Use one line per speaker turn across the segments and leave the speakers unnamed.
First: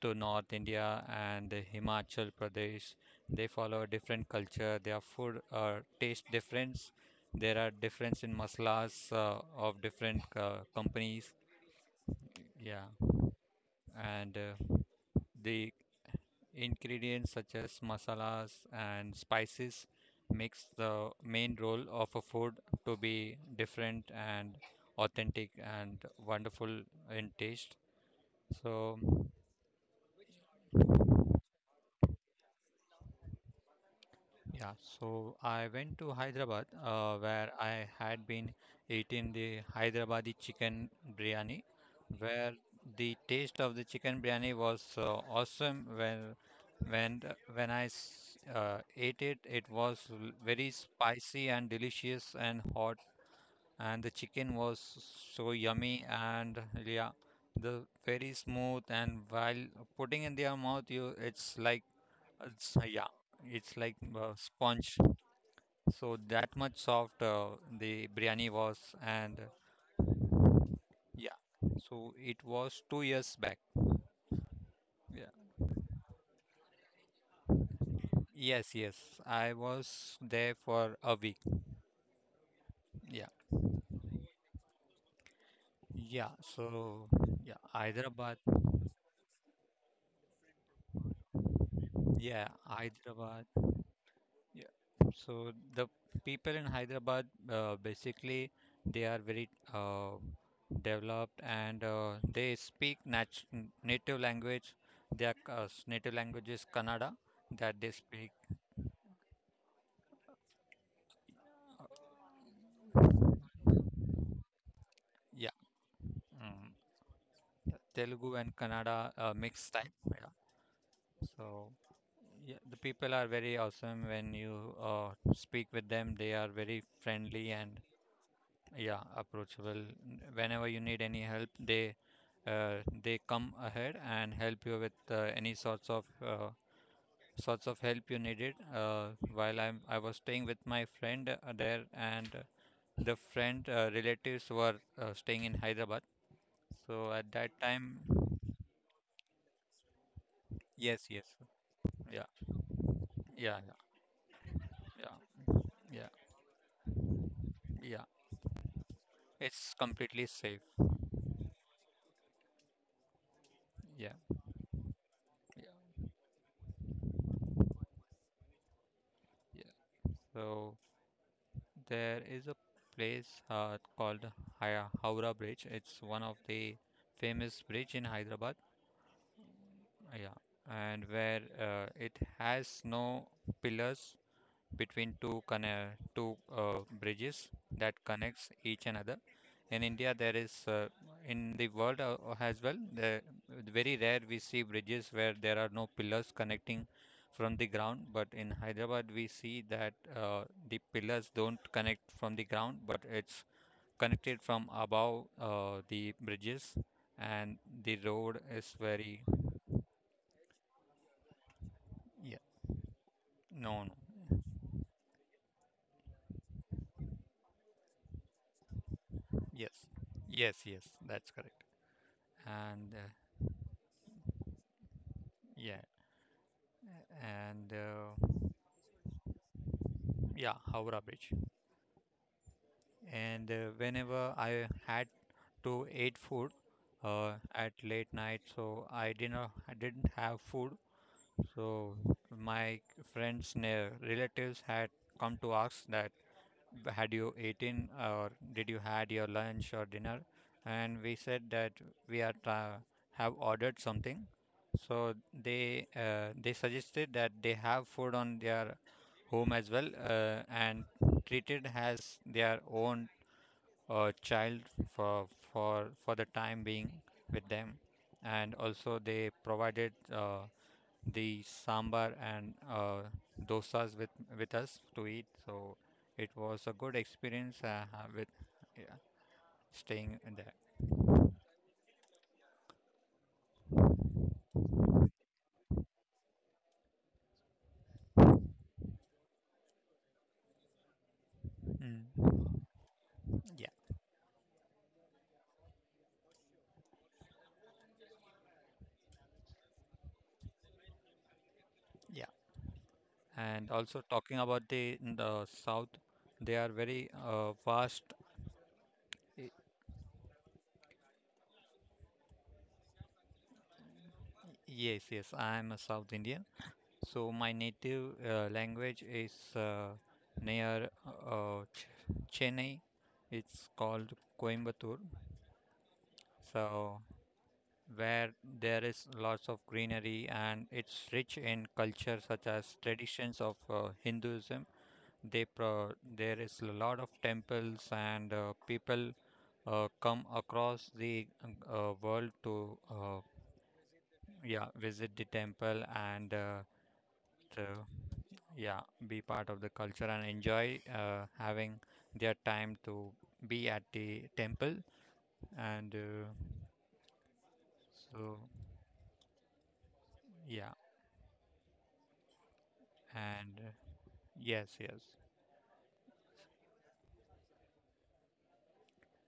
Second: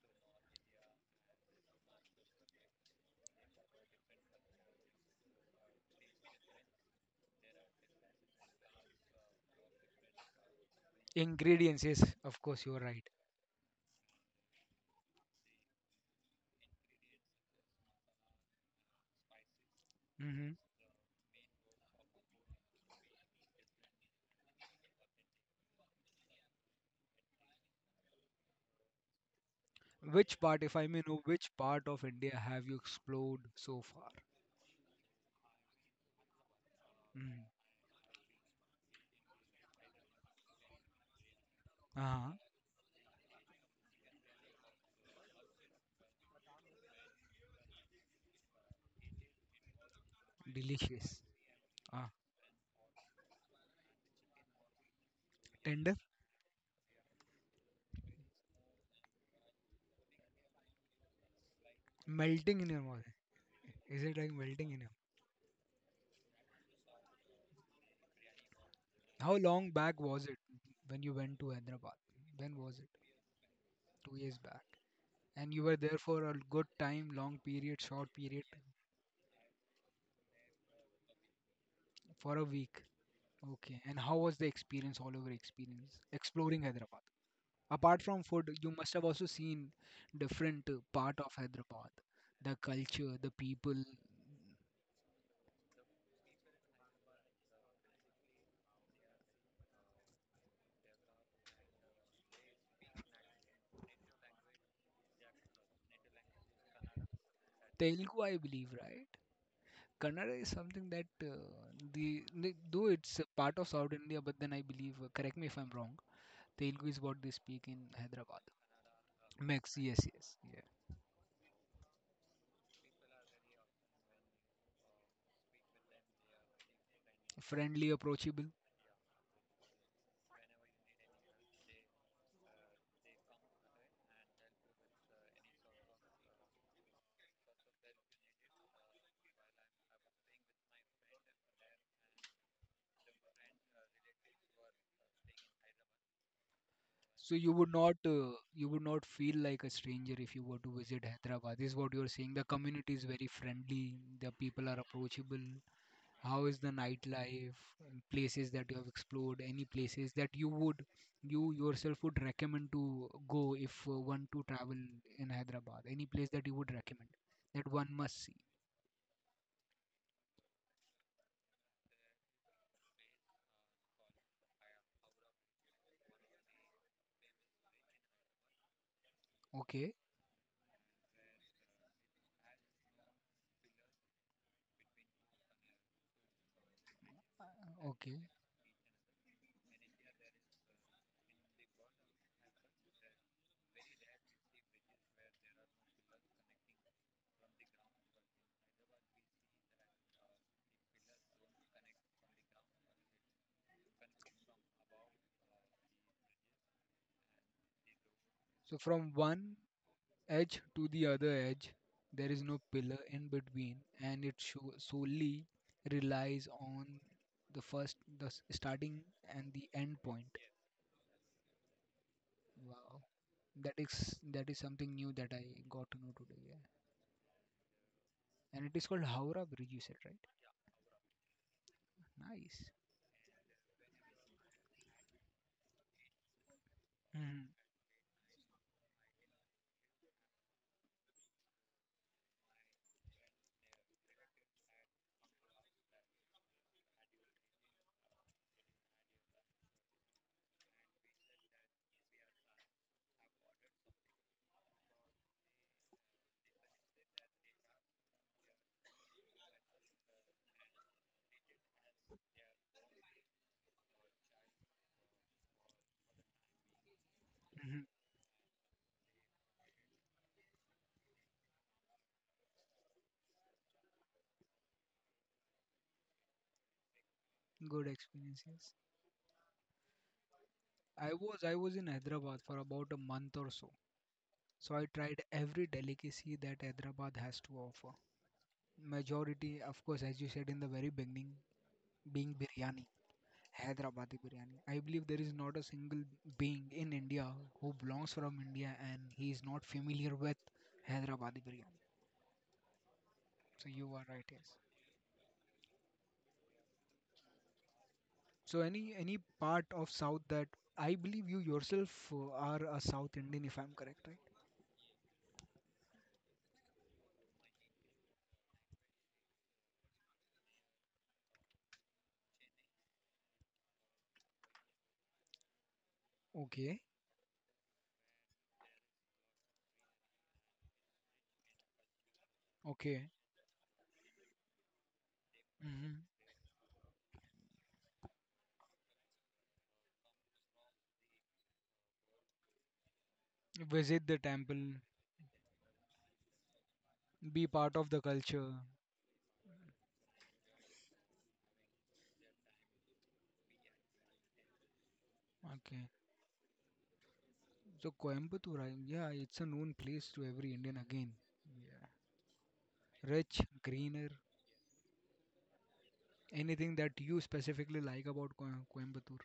to North India and Himachal Pradesh, they follow a different culture. Their food taste difference. There are difference in masalas of different companies.
Ingredients, yes, of course, you are
Yeah,
right.
and the Ingredients such as masalas and spices
Hmm.
makes the main role of a food to be different and authentic and wonderful in taste. So
Which part, if I may know, which part of India have you explored so far?
yeah, so I went to Hyderabad
Mm.
where I had been eating the Hyderabadi chicken biryani,
Uh-huh.
where the taste of the chicken biryani was awesome. When I ate it, it was very
Delicious.
spicy and
Ah,
delicious and hot, and the chicken was so
tender,
yummy and yeah, the very smooth and while putting in their mouth, you it's like
melting in
it's
your mouth.
yeah, it's like
Is it like melting in your
sponge. So that much soft the biryani was,
How
and
long back was it when you
yeah,
went to Hyderabad?
so it
When was
was
it?
2 years back.
2 years back.
Yeah.
And you were there for a good time, long period, short period,
Yes, yes, I was there for a week.
for a week.
Yeah,
Okay. And how was the experience, all over experience,
yeah.
exploring Hyderabad?
So yeah,
Apart from
Hyderabad.
food, you must have also seen different part of Hyderabad,
Yeah,
the culture, the
Hyderabad.
people.
Yeah. So the people in Hyderabad, basically, they are very developed and they speak native language. Their native language is Kannada that they
Telugu,
speak.
I believe, right? Kannada is something that though it's a part of South India, but then I believe, correct me
Yeah.
if I'm wrong,
Mm,
Telugu is what they speak
yeah,
in
Telugu
Hyderabad.
and Kannada mixed
Mix,
type.
yes,
Yeah.
yes. Yeah.
So yeah, the people are very awesome when you uh, speak with them. They are very friendly and
Friendly, approachable.
yeah, approachable. Whenever you need any help, uh, they come ahead and help you with any uh, sorts of help you needed. Uh, while I was staying with my friend there, and the friend relatives were staying in Hyderabad. So at
So
that
you would
time,
not uh, you would not feel like a stranger if you were to visit
yes, yes,
Hyderabad. This is what you're
yeah.
saying. The community is very
Yeah,
friendly. The people are
yeah,
approachable.
yeah,
How is the nightlife?
yeah, yeah.
Places that you have explored, any
It's
places
completely
that
safe.
you yourself would recommend to go if
Yeah,
one to travel in
yeah,
Hyderabad. Any place that you would recommend that one must see.
yeah. So there is a place called Haya Howrah Bridge. It's one of the famous bridge in Hyderabad.
Okay,
Yeah, and where it has no pillars between two bridges that
okay.
connects each another. In India, there is in the world as well. The very rare we see bridges where there are no pillars connecting from the ground. But in Hyderabad, we see that the pillars don't connect from the ground, but it's connected from above the bridges, and the road is
So from
very
one edge to the other edge. There
yeah.
is no pillar in between,
No, no.
and it sho solely relies on the first, starting and the
Yes,
end point.
yes, yes. That's correct. And
Wow, that is something new that I
yeah.
got to know today. Yeah.
and
And it is called Howrah Bridge. You said right?
yeah, Howrah Bridge,
Nice.
and whenever I had to eat food
Mhm,
at late night, so I didn't have food, so my friends near relatives had come to ask that had you eaten or did you had your lunch or dinner? And we said that we are have ordered something. So they suggested that they have food on their home as well, and treated as their own child for for the time being with them.
mhm.
And also they provided the sambar and dosas with us to eat. So it was a good experience
Good
with
experience. Yes.
yeah, staying in there.
I was in Hyderabad for about a month or so. So I tried every delicacy that Hyderabad has to offer. Majority, of course, as you said in the very beginning, being
Mm.
biryani,
Yeah,
Hyderabadi biryani. I believe there is not a single being in India who belongs from India and he is not familiar with Hyderabadi biryani.
yeah. And
So you
also
are right,
talking
yes.
about the south, they are very vast.
So any
Y-
part of South that I believe you yourself are a South Indian, if I'm correct, right?
Yes, yes. I am a South Indian, so my native language is near Chennai. It's called Coimbatore.
Okay,
So where there is lots of greenery and it's rich in culture such as
okay.
traditions of Hinduism. They pro
Hmm.
There is a lot of temples and people come across the world to
Visit the
yeah,
temple,
visit the temple and
be
to
part of the culture.
yeah, be part of the culture and enjoy having their time to be at the temple,
Okay.
and
So
so
Coimbatore, yeah, it's a known place to every
yeah,
Indian again. Yeah. Rich,
and
greener,
yes, yes.
anything that you specifically like about Coimbatore?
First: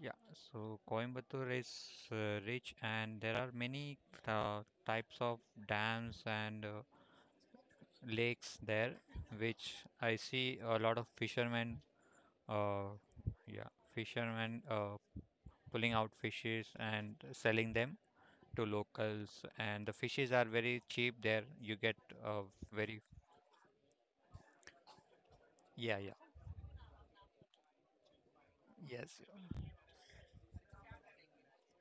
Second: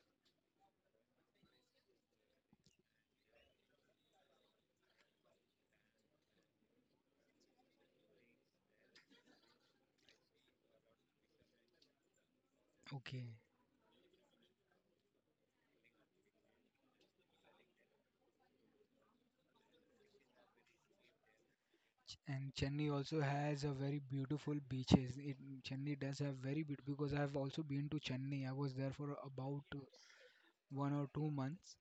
Yeah, so Coimbatore is rich and there are many types of dams and lakes there, which I see a lot of fishermen, uh,
Okay,
yeah, fishermen pulling out fishes and selling them to locals. And the fishes are very cheap there. You get uh,
And Chennai
very,
also has a very beautiful beaches.
yeah,
Chennai
yeah,
does have very beautiful because I've also been to Chennai. I was there for
yes,
about 1 or 2 months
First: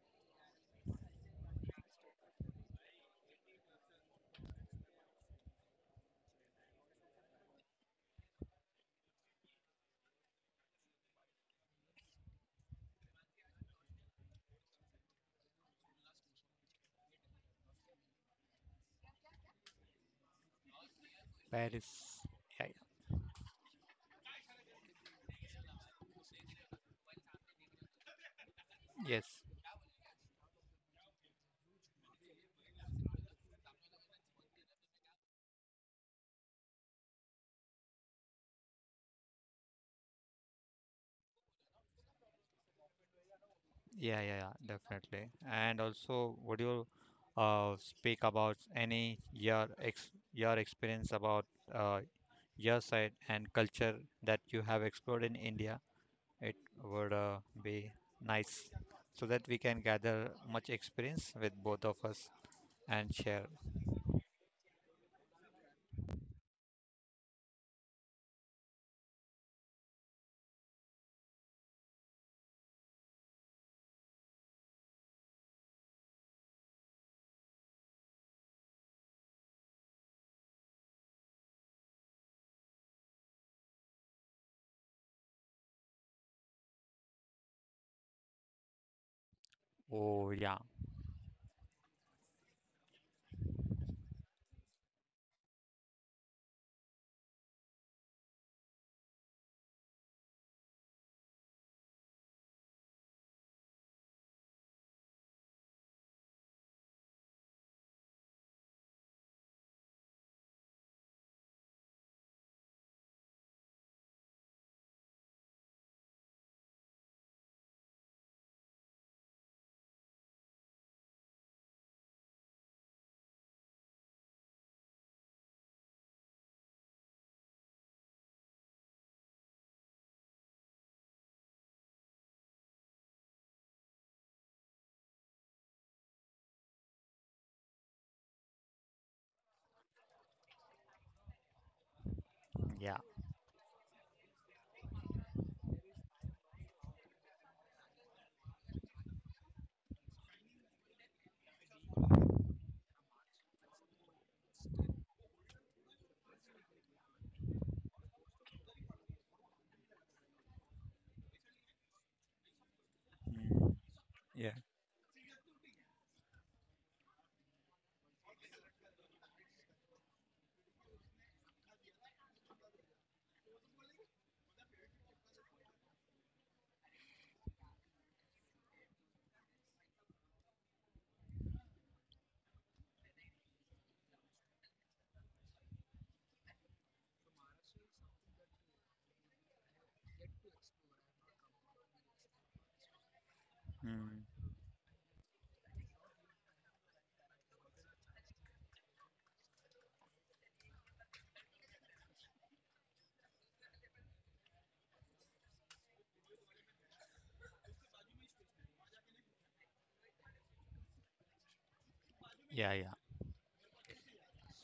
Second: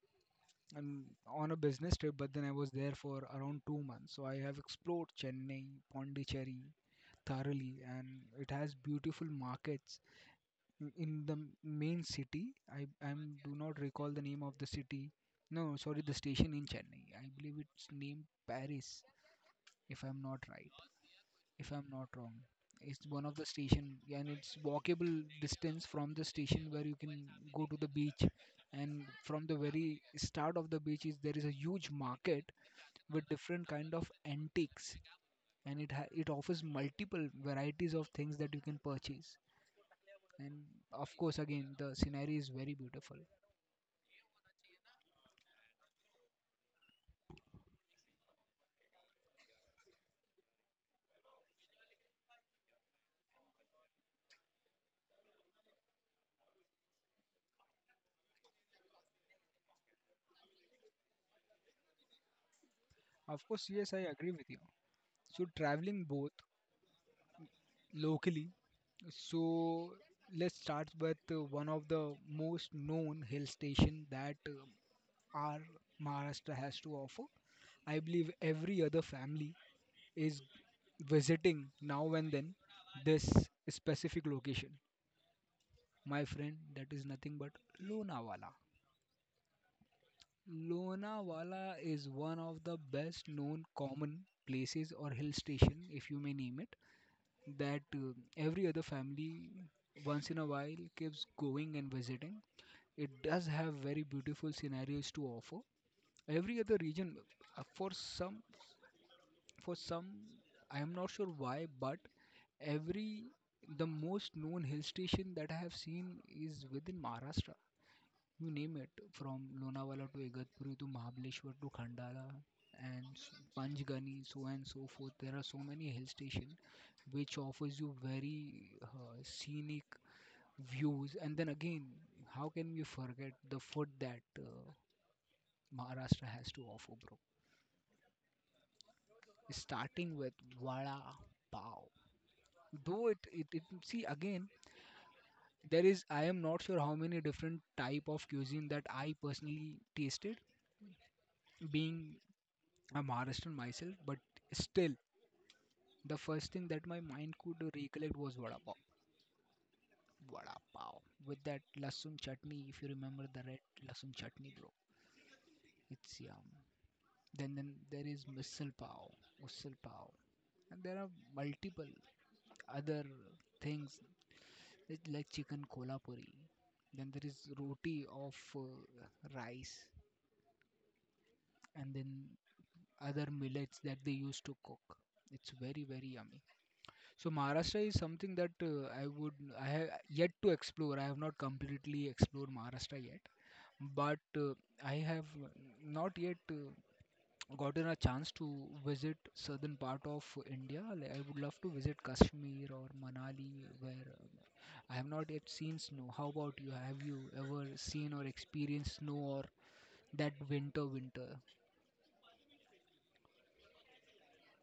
and on a business trip, but then I was there for around 2 months. So I have explored Chennai, Pondicherry thoroughly, and it has beautiful markets in the main city. I do not recall the name of the city. No, sorry, the station in Chennai. I believe it's named Paris, if I'm not right, if I'm not
Paris,
wrong.
yeah,
It's one of the station, and it's walkable distance from the station where you can go to the beach. And
yeah, yes.
from the very start of the beach is there is a huge market with different kind of antiques, and it offers multiple varieties of things that you can purchase, and of course again the scenery is very beautiful.
Yeah, yeah, yeah, definitely. And also, would you speak about any your ex your experience about uh, your side and culture that you have explored in India? It would be nice so that we can gather much experience with both of us and
Of
share.
course, yes, I agree with you. So traveling both locally, so let's start with one of the most known hill station that our Maharashtra has to offer. I believe every other family is visiting now and then this specific location. My friend, that is nothing but Lonavala.
Oh, yeah,
Lonavala is one of the best known common places or hill station, if you may name it, that every other family once in a while keeps going and visiting. It does have very beautiful scenarios to offer. Every other region, uh, for some, for some, I am not sure why, but every the most known hill station that I have seen is within Maharashtra. You name it from Lonavala to Igatpuri to Mahabaleshwar to Khandala and Panchgani, so and so forth. There are so many hill stations which offers you very scenic views. And then again, how can we forget the food that Maharashtra has to offer, bro? Starting with vada pav.
yeah,
Though it see again, there is I am not sure how many different type of cuisine that I personally tasted being I'm Maharashtrian myself, but still, the first thing that my mind could recollect was vada pav. Vada pav with that lasun chutney. If you remember the red
mm,
lasun chutney,
yeah,
bro, it's yum. Then there is misal pav, usal pav, and there are multiple other things it's like chicken kolhapuri. Then there is roti of rice, and then other millets that they used to cook. It's very very yummy. So Maharashtra is something that I have yet to explore. I have not completely explored Maharashtra yet, but
mm,
I have not yet gotten a chance to visit southern part of India. Like, I would love to visit Kashmir or Manali, where I have not yet seen snow. How about you? Have you ever seen or experienced snow or that winter?
yeah, yeah.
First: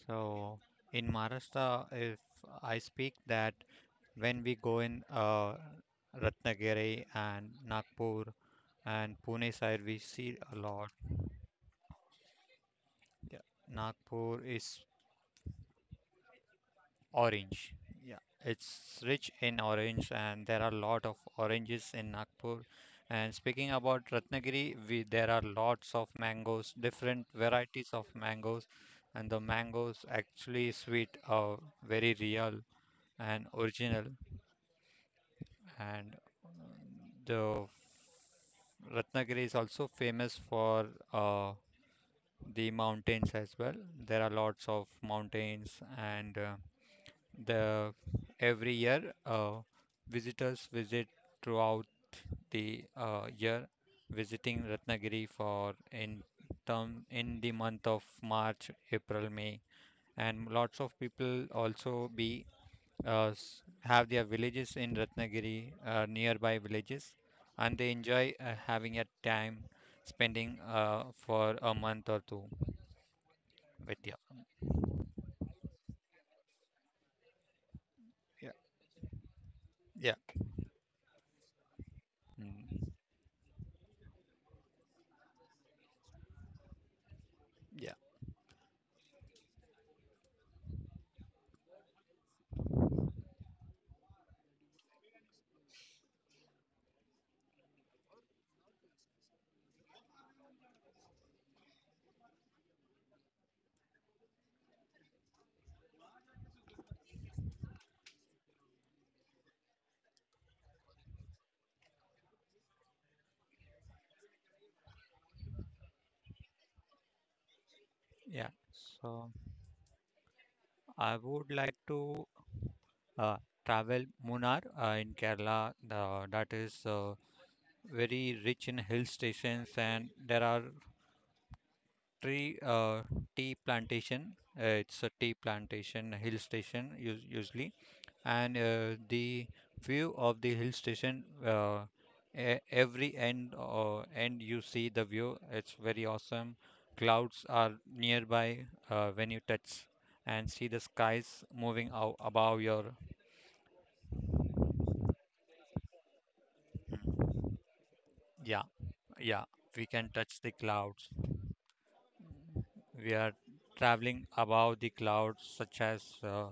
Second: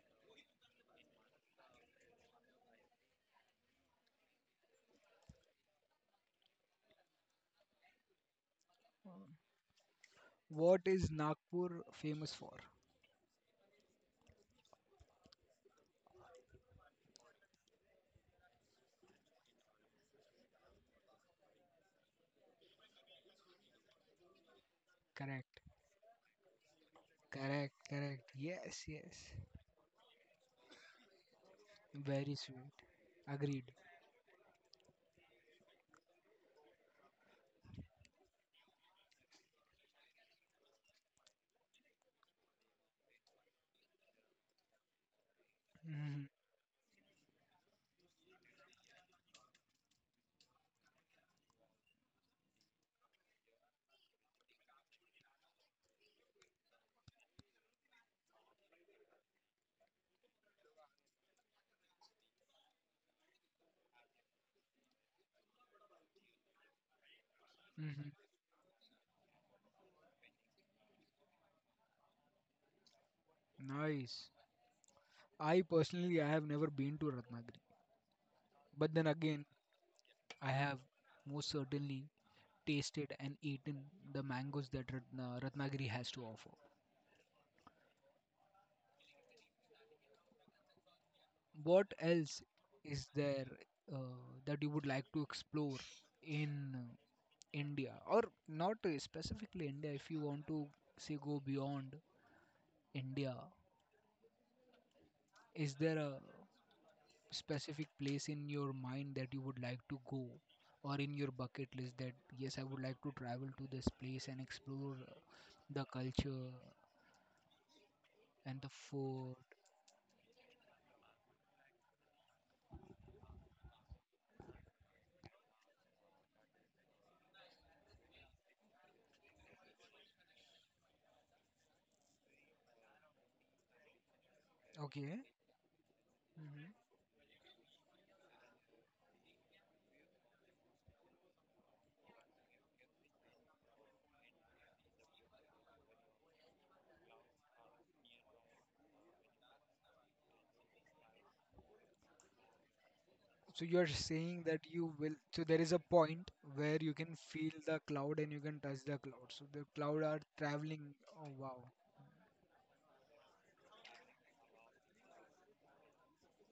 So in Maharashtra, if I speak that, when we go in Ratnagiri and Nagpur and Pune side, we see a
What
lot.
is Nagpur famous for?
Yeah. Nagpur is orange. Yeah, it's rich in orange, and there are a lot of oranges in Nagpur. And speaking about Ratnagiri, we there are
Correct,
lots of mangoes, different
correct,
varieties of
correct.
mangoes,
Yes, yes.
and the mangoes actually sweet are very
Very
real
sweet.
and
Agreed.
original, and the Ratnagiri is also famous for uh, the mountains as well. There are lots of mountains,
Hmm,
and the every year visitors visit throughout the year, visiting Ratnagiri for in term in the month of March, April, May, and lots of people also have their villages in Ratnagiri, nearby villages, and they
hmm.
enjoy having a time spending for a month or two with you.
Nice. I personally, I have never been to Ratnagiri,
Yeah,
but then again,
yeah,
I have most certainly
mm,
tasted and eaten the mangoes that Ratnagiri has to offer.
yeah,
What else is there uh, that you would like to explore in India, or not specifically India? If you want to say go beyond India, is there a specific place in your mind that you would like to go or in your bucket list that yes I would like to travel to this place and explore the culture
yeah.
and the
So
food.
I would like to uh, travel Munnar in Kerala. That is very rich in hill stations, and there are three tea plantation. It's a
Okay.
tea plantation, hill
hmm
station usually, and the view of the hill station, every end you see the view, it's very awesome. Clouds are nearby, when you touch and see the skies moving out above your
So you are saying that you will. So there is a point where you can feel the cloud and you can
yeah,
touch the cloud.
yeah,
So the
we
cloud
can
are
touch the
traveling.
clouds.
Oh wow.
We are traveling above the clouds such as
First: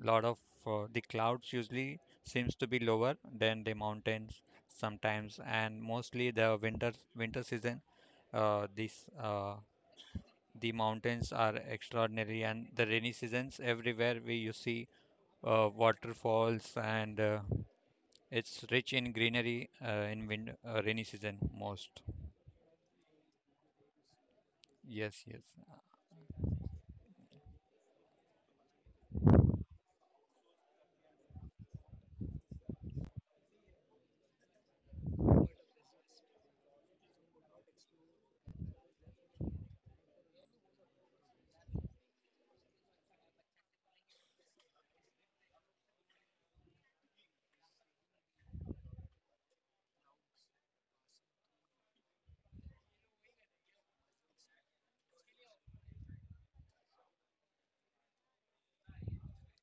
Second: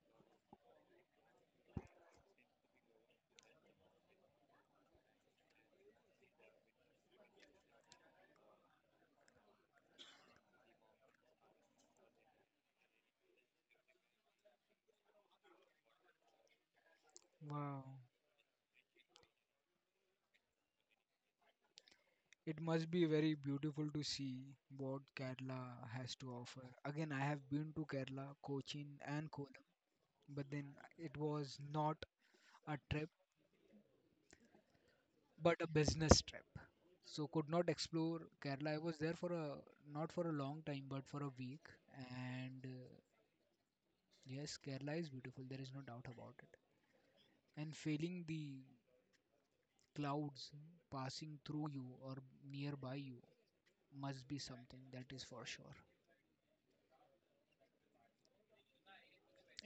lot of the clouds usually seems to be lower than the mountains sometimes, and mostly the winter season, this the mountains are extraordinary, and the rainy seasons everywhere we you see waterfalls and
Wow.
it's rich in greenery in wind, rainy season most,
It must be very beautiful to see what
yes, yes.
Kerala has to offer. Again, I have been to Kerala, Cochin, and Kolam, but then it was not a trip but a business trip, so could not explore Kerala. I was there for a not for a long time but for a week, and yes, Kerala is beautiful, there is no doubt about it, and feeling the clouds passing through you or nearby you must be something that is for sure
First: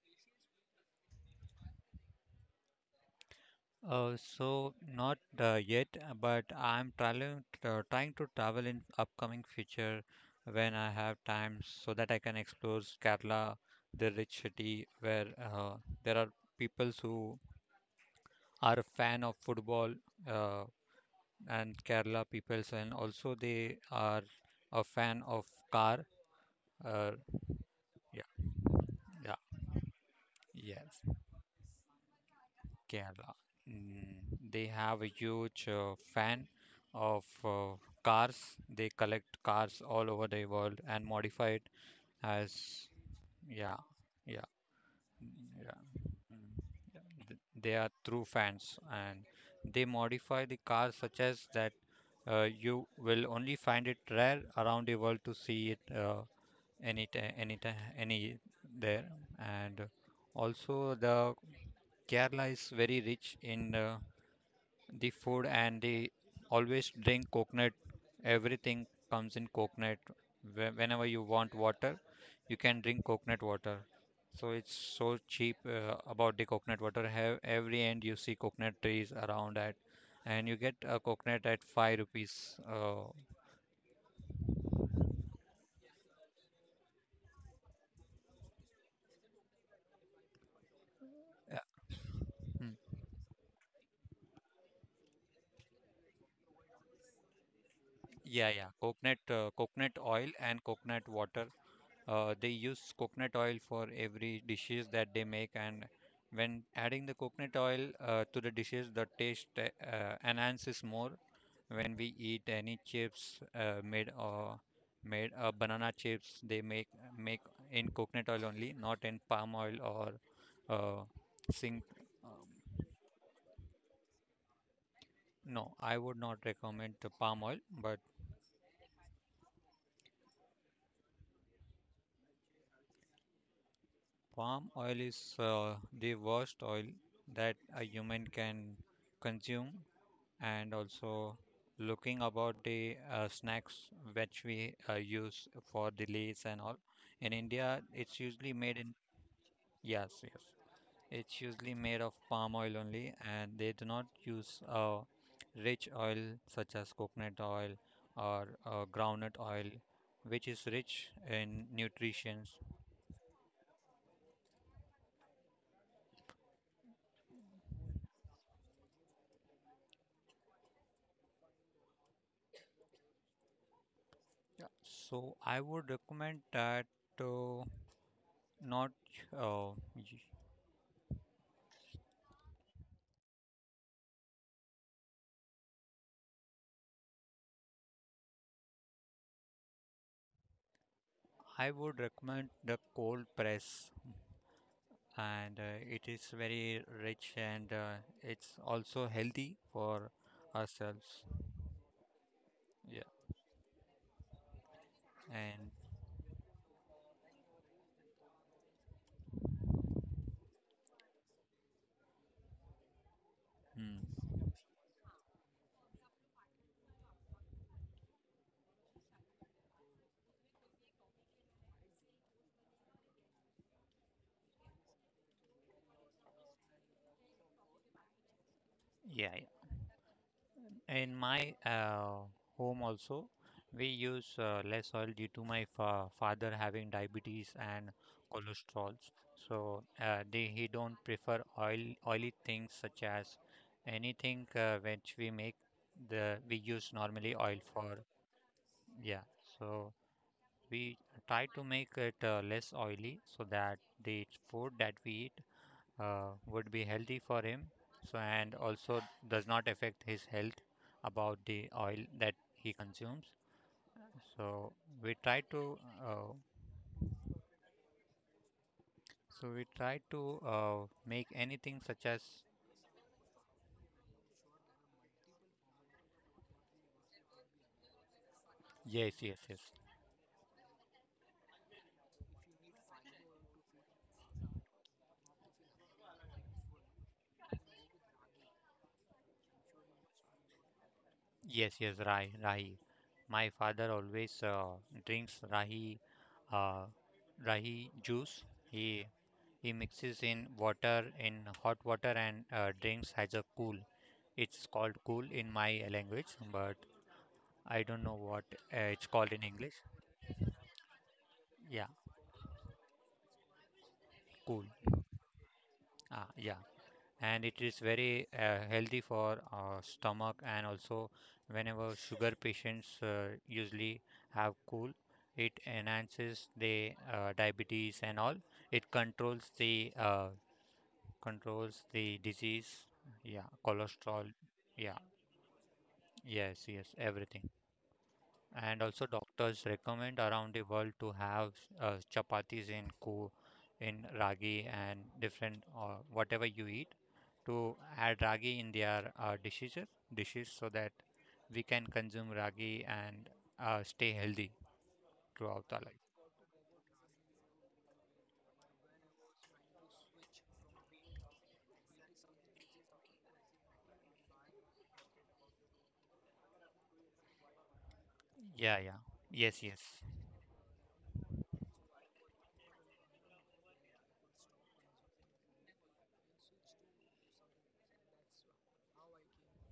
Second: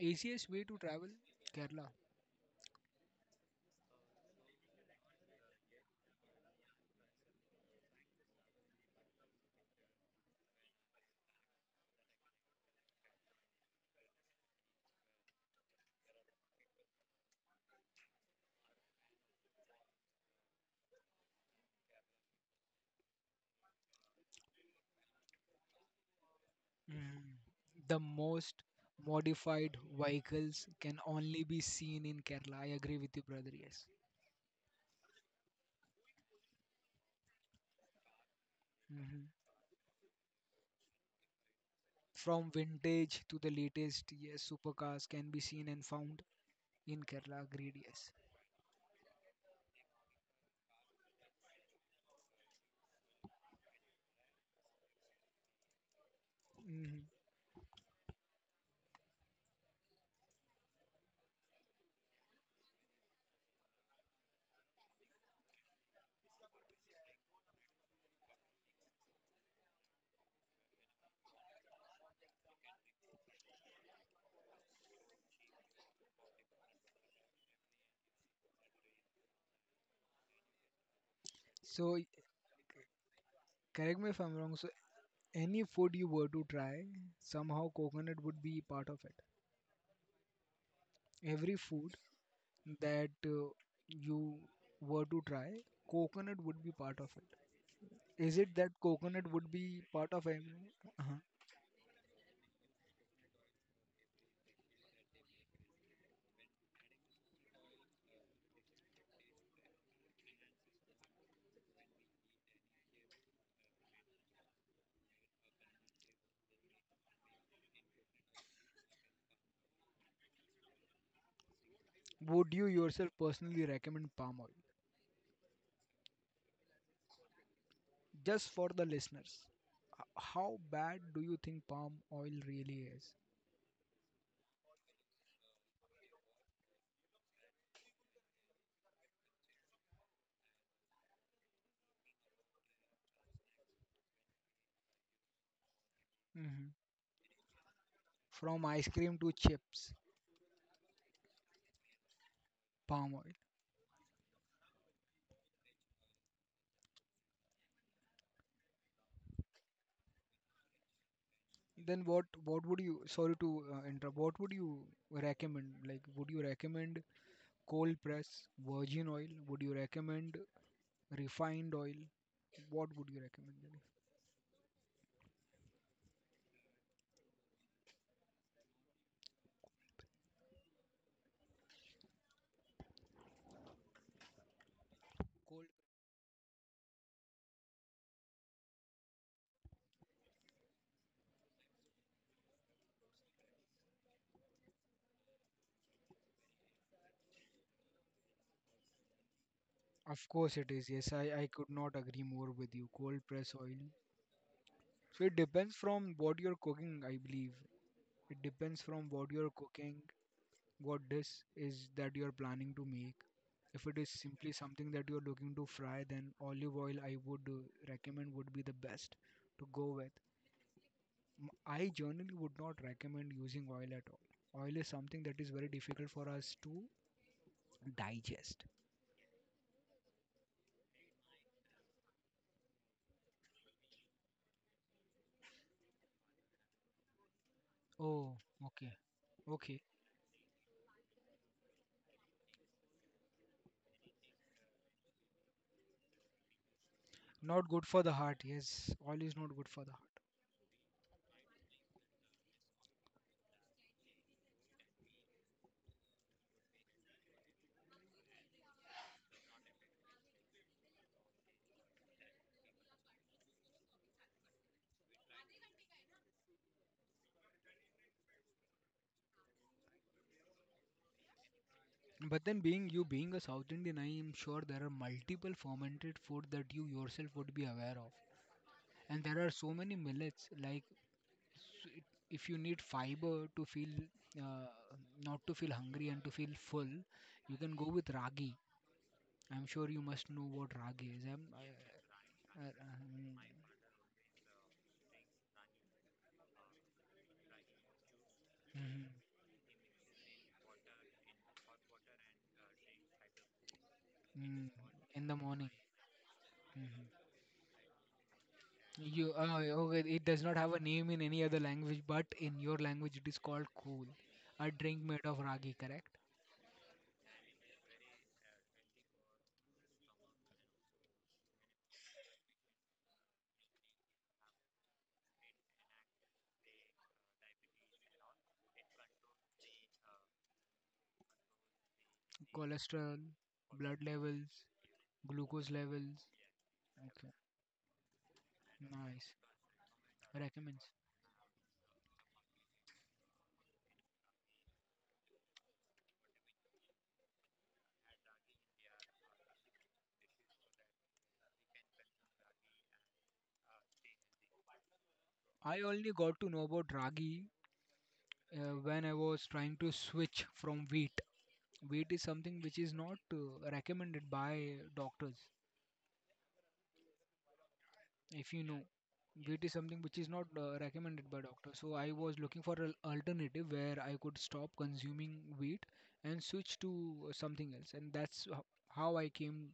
easiest way to travel Kerala.
Uh, so not yet, but I'm traveling, trying to travel in upcoming future when I have time, so that I can explore Kerala, the rich city where there are peoples who are a fan of football, uh, and Kerala peoples, and also they are a fan of car. Uh,
Mm. The
yeah,
most
yeah,
modified vehicles can
yes.
only be seen in Kerala. I agree with you,
Kerala.
brother. Yes.
Mm, they have a huge fan of cars. They
Mhm.
collect cars all over the world and modify it
From
as
vintage to the
yeah,
latest,
yeah,
yes, supercars can be seen
yeah.
and found
Mm, yeah.
in Kerala.
They
Agreed,
are
yes.
true fans, and they modify the cars such as that you will only find it rare around the world to see it,
Mhm.
any ti- any ti- any there, and also the Kerala is very rich in the food, and the always drink coconut. Everything comes in coconut. Whenever you want water, you can drink coconut water. So it's so cheap about the coconut water. Have every end you see coconut trees around that, and you get a coconut at
So,
5 rupees,
correct me if I'm wrong. So, any food you were to try, somehow coconut would be part of it. Every
yeah,
food
mm,
that uh, you were to try, coconut would be part of it. Is
yeah,
it
yeah.
that
Coconut,
coconut would be
coconut
part of
oil
it?
and coconut
uh
water. They use coconut oil for every dishes that they make, and when adding the coconut oil to the dishes, the taste enhances more. When we eat any chips made made banana chips, they make in coconut oil only, not in palm oil or uh, sing.
Would
Um,
you yourself personally recommend palm oil?
no, I would not recommend the palm oil, but
Just for the listeners, how bad do you think palm oil really is?
palm oil is the worst oil that a human can consume, and also looking about the snacks which we use for the lays and
hmm
all. In India, it's usually
From
made
ice
in,
cream to chips,
yes, yes. It's usually made of palm oil
palm
only,
oil.
and they do not use rich oil such as coconut oil or groundnut oil, which is rich in
Then what?
nutrients.
What would you? Sorry to interrupt. What would you recommend? Like, would you recommend cold press virgin oil? Would you recommend refined oil? What would you recommend? Dilip?
So I would recommend that uh, not. Uh, y-
Cold.
I would recommend the cold press, and it is very rich, and it's also healthy for
Of course it is. Yes,
ourselves.
I could not agree more with you.
Yeah,
Cold press oil. So it
and
depends from what you're cooking, I believe. It depends from what you're cooking, what dish is that you're planning to make. If it is
mm,
simply something that you're looking to fry, then olive oil I would recommend would be the best to go with. I generally would not recommend using oil at all. Oil is something that is very difficult for us to digest.
yeah, yeah. In my home also, we use less oil due to my fa father having diabetes and
Oh, okay.
cholesterols.
Okay,
So they he don't prefer oil oily things such as anything which we make the we use normally oil
not good
for.
for the heart. Yes,
Yeah,
oil is not good for
so
the
we try to make it less oily so that the food that we eat would be healthy for him, so, and also does not affect his health about the oil that he consumes. So we try to uh, so we try to uh, make anything such as
heart. But then, being you being a South Indian, I am sure there are multiple fermented food that you yourself would be aware of.
yes,
And
yes,
there are
yes,
so many millets like it, if you need fiber to feel uh, not to feel hungry and to feel full, you can go with ragi. I'm sure you must know what ragi is.
yes, yes, rahi,
Uh,
rahi.
um,
My father always drinks rahi, uh, rahi juice.
mhm.
He He mixes in water in hot water and drinks as a cool. It's
Mm.
called cool
In the
in
morning.
my language, but
Mhm.
I don't know what it's
you
called in English.
Okay, it does not have a name in any other
Yeah,
language but in your language it is called kool.
cool.
A drink made of ragi, correct.
Ah, yeah. And it is very healthy for stomach, and also whenever sugar patients usually have cool, it enhances the diabetes and all. It controls the disease.
Cholesterol.
Yeah,
Blood
cholesterol.
levels.
Yeah.
Glucose levels.
Yes, yes,
Okay.
everything. And also
Nice.
doctors recommend around the
Recommends.
world to have chapatis in ku in ragi and different or whatever you eat, to add ragi in their dishes, so that we can consume ragi and stay healthy throughout
I
our life.
only got to know about ragi when I was trying to switch from wheat. Wheat is something which is not recommended by doctors, if you
Yeah,
know.
yeah.
Wheat
Yes,
is
yes.
something which is not recommended by doctors. So I was looking for an alternative where I could stop consuming wheat and switch to something else. And that's how I came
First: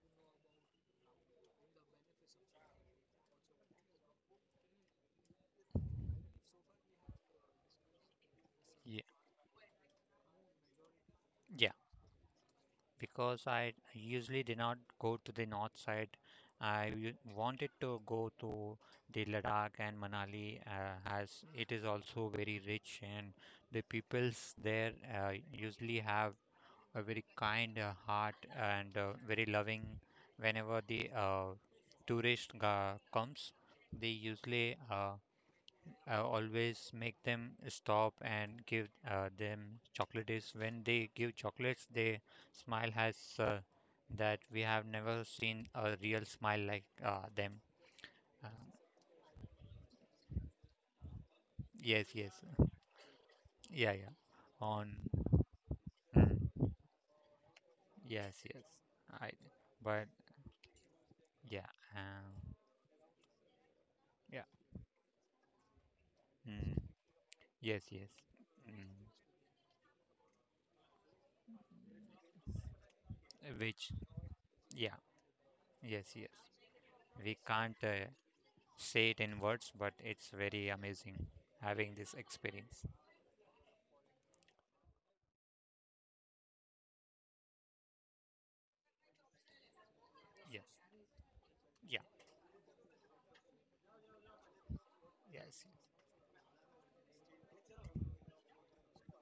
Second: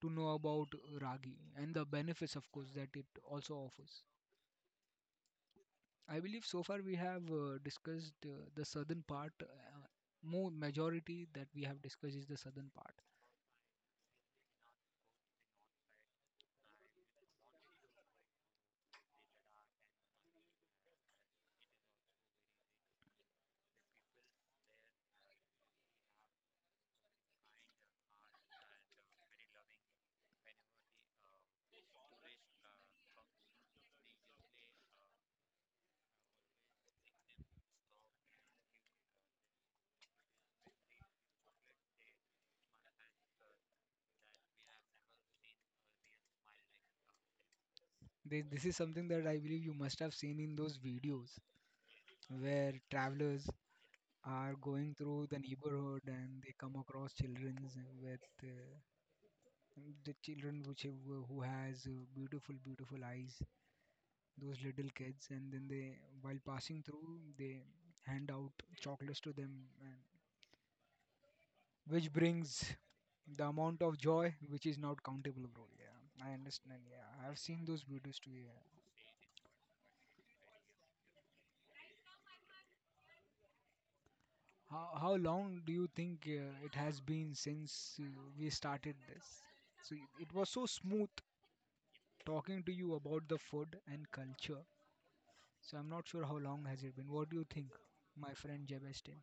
to know about ragi and the benefits, of course, that it also offers. I believe so far we have discussed the
Yeah,
southern part. More majority that we have discussed is the southern part.
because I usually did not go to the north side. Wanted to go to the Ladakh and Manali, as it is also very rich, and the peoples there usually have a very kind heart and very loving. Whenever the tourist comes, they usually I always make them stop and give them chocolates. When they give chocolates, they smile has that we have never seen a real smile like them.
This,
Uh,
this is something that I believe you must have seen in those videos
yes, yes,
where travelers
yeah, yeah.
are going
On,
through the neighborhood and they
mm,
come across children with
yes, yes. I but
the children which who
yeah.
has beautiful
Um,
beautiful eyes, those little kids, and then they while
mm,
passing through they
yes, yes.
hand out
Mm,
chocolates to them, and which brings the amount
which
of joy which is
yeah,
not countable, bro.
yes,
Yeah,
yes.
I understand. Yeah, I
We
have seen
can't
those videos too. Yeah.
say it in words, but it's very amazing having this experience.
How long do you think it has been since we started this? So it was
Yes.
so smooth
Yeah.
talking to you about the food and culture.
Yes,
So I'm
yes.
not sure how long has it been. What do you think, my friend Jebestin?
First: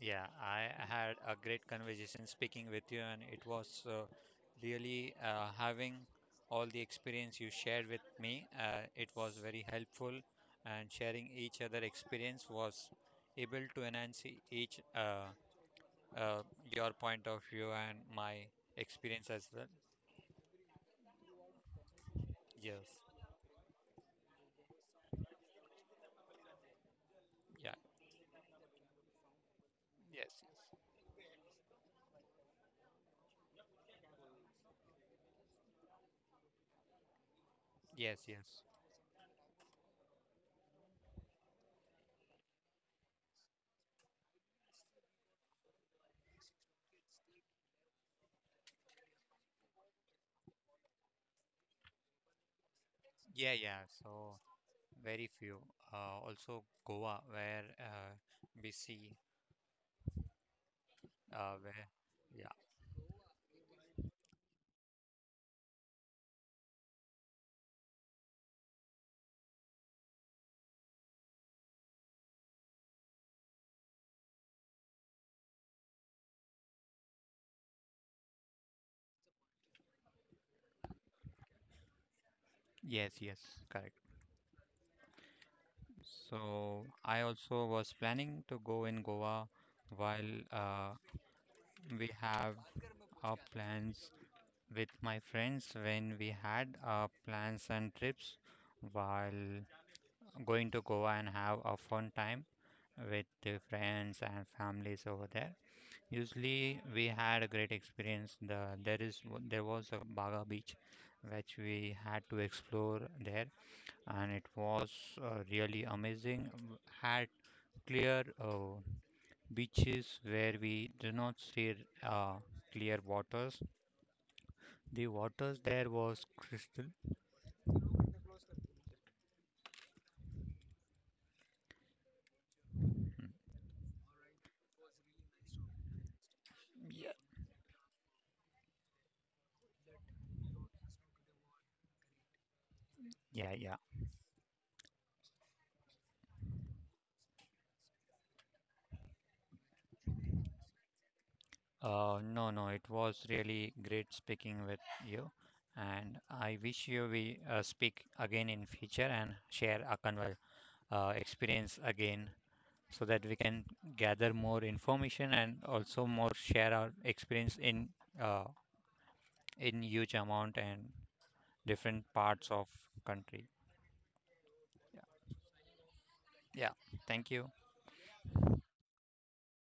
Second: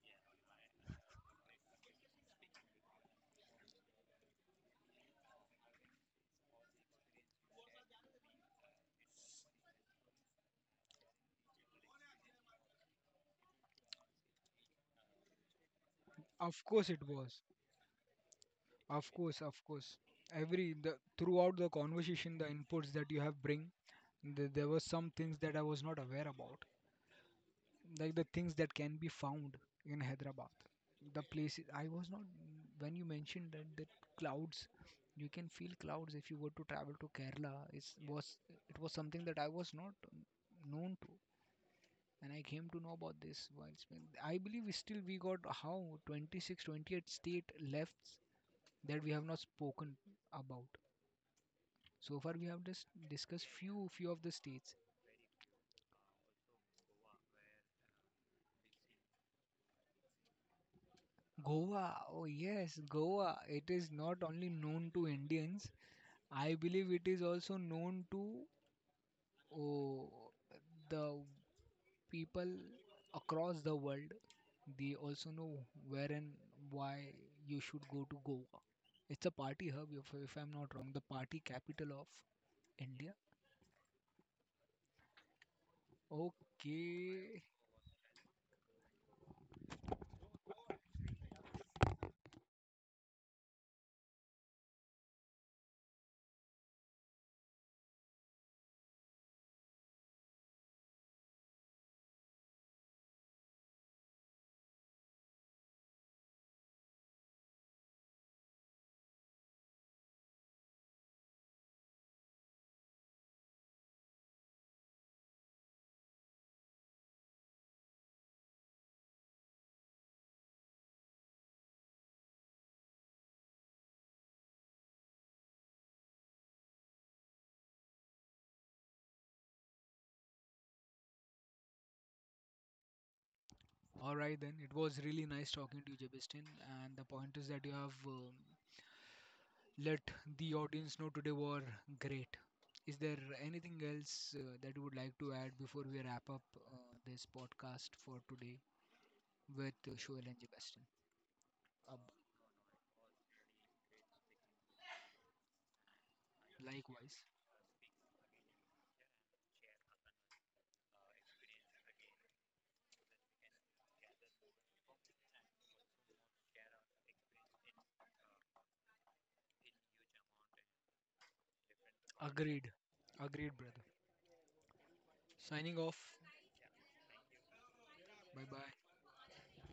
Yeah, I had a great conversation speaking with you, and it was really having all the experience you shared with me. It was very helpful, and sharing each other experience was able to enhance each uh,
Of
your
course it
point of
was.
view and my
Of
experience
course,
as
of
well.
course. Every the Throughout the conversation, the inputs
Yes.
that you have bring, there were some things that I was not aware about,
Yeah.
like the things that can be found in
Yes.
Hyderabad. The places I was not when you mentioned that the clouds, you can feel clouds if you were to travel to Kerala. It
Yes. Yes,
was
yes.
it was something that I was not known to, and I came to know about this. I believe we got how 26, 28 state left that we have not spoken about. So far, we have just discussed
Yeah. Yeah.
few of the
So
states.
very few. Also Goa, where we see where
Goa, oh
yeah,
yes, Goa. It is not only known to Indians, I believe it is also known to oh, the people across the world. They also know where and why you should go to Goa. It's a party hub, if I'm not wrong, the party capital of
yes,
India.
yes, correct. So I
Okay,
also was planning to go in Goa while uh, we have our plans with my friends, when we had our plans and trips while going to Goa and have a fun time with the friends and families over there. Usually we had a great experience. There is there was a Baga Beach which we had to explore there, and it was really amazing. Had clear beaches where we did not see uh, clear waters. The waters there was crystal.
all right then. It was really nice talking to you, Jebistin, and the
Yeah,
point is that you have let the audience know today were great. Is there
yeah, yeah.
anything else that you would like to add before we wrap up uh, this podcast for today with Shoel and Sebastian? Uh,
No, no, it was really great speaking with you, and I wish you
Likewise.
we speak again in future and share a conver experience again, so that we can gather more information and also more share our experience uh, in huge amount and different parts of
Agreed.
country.
Agreed, brother. Signing off.
Yeah, thank you.
Bye bye.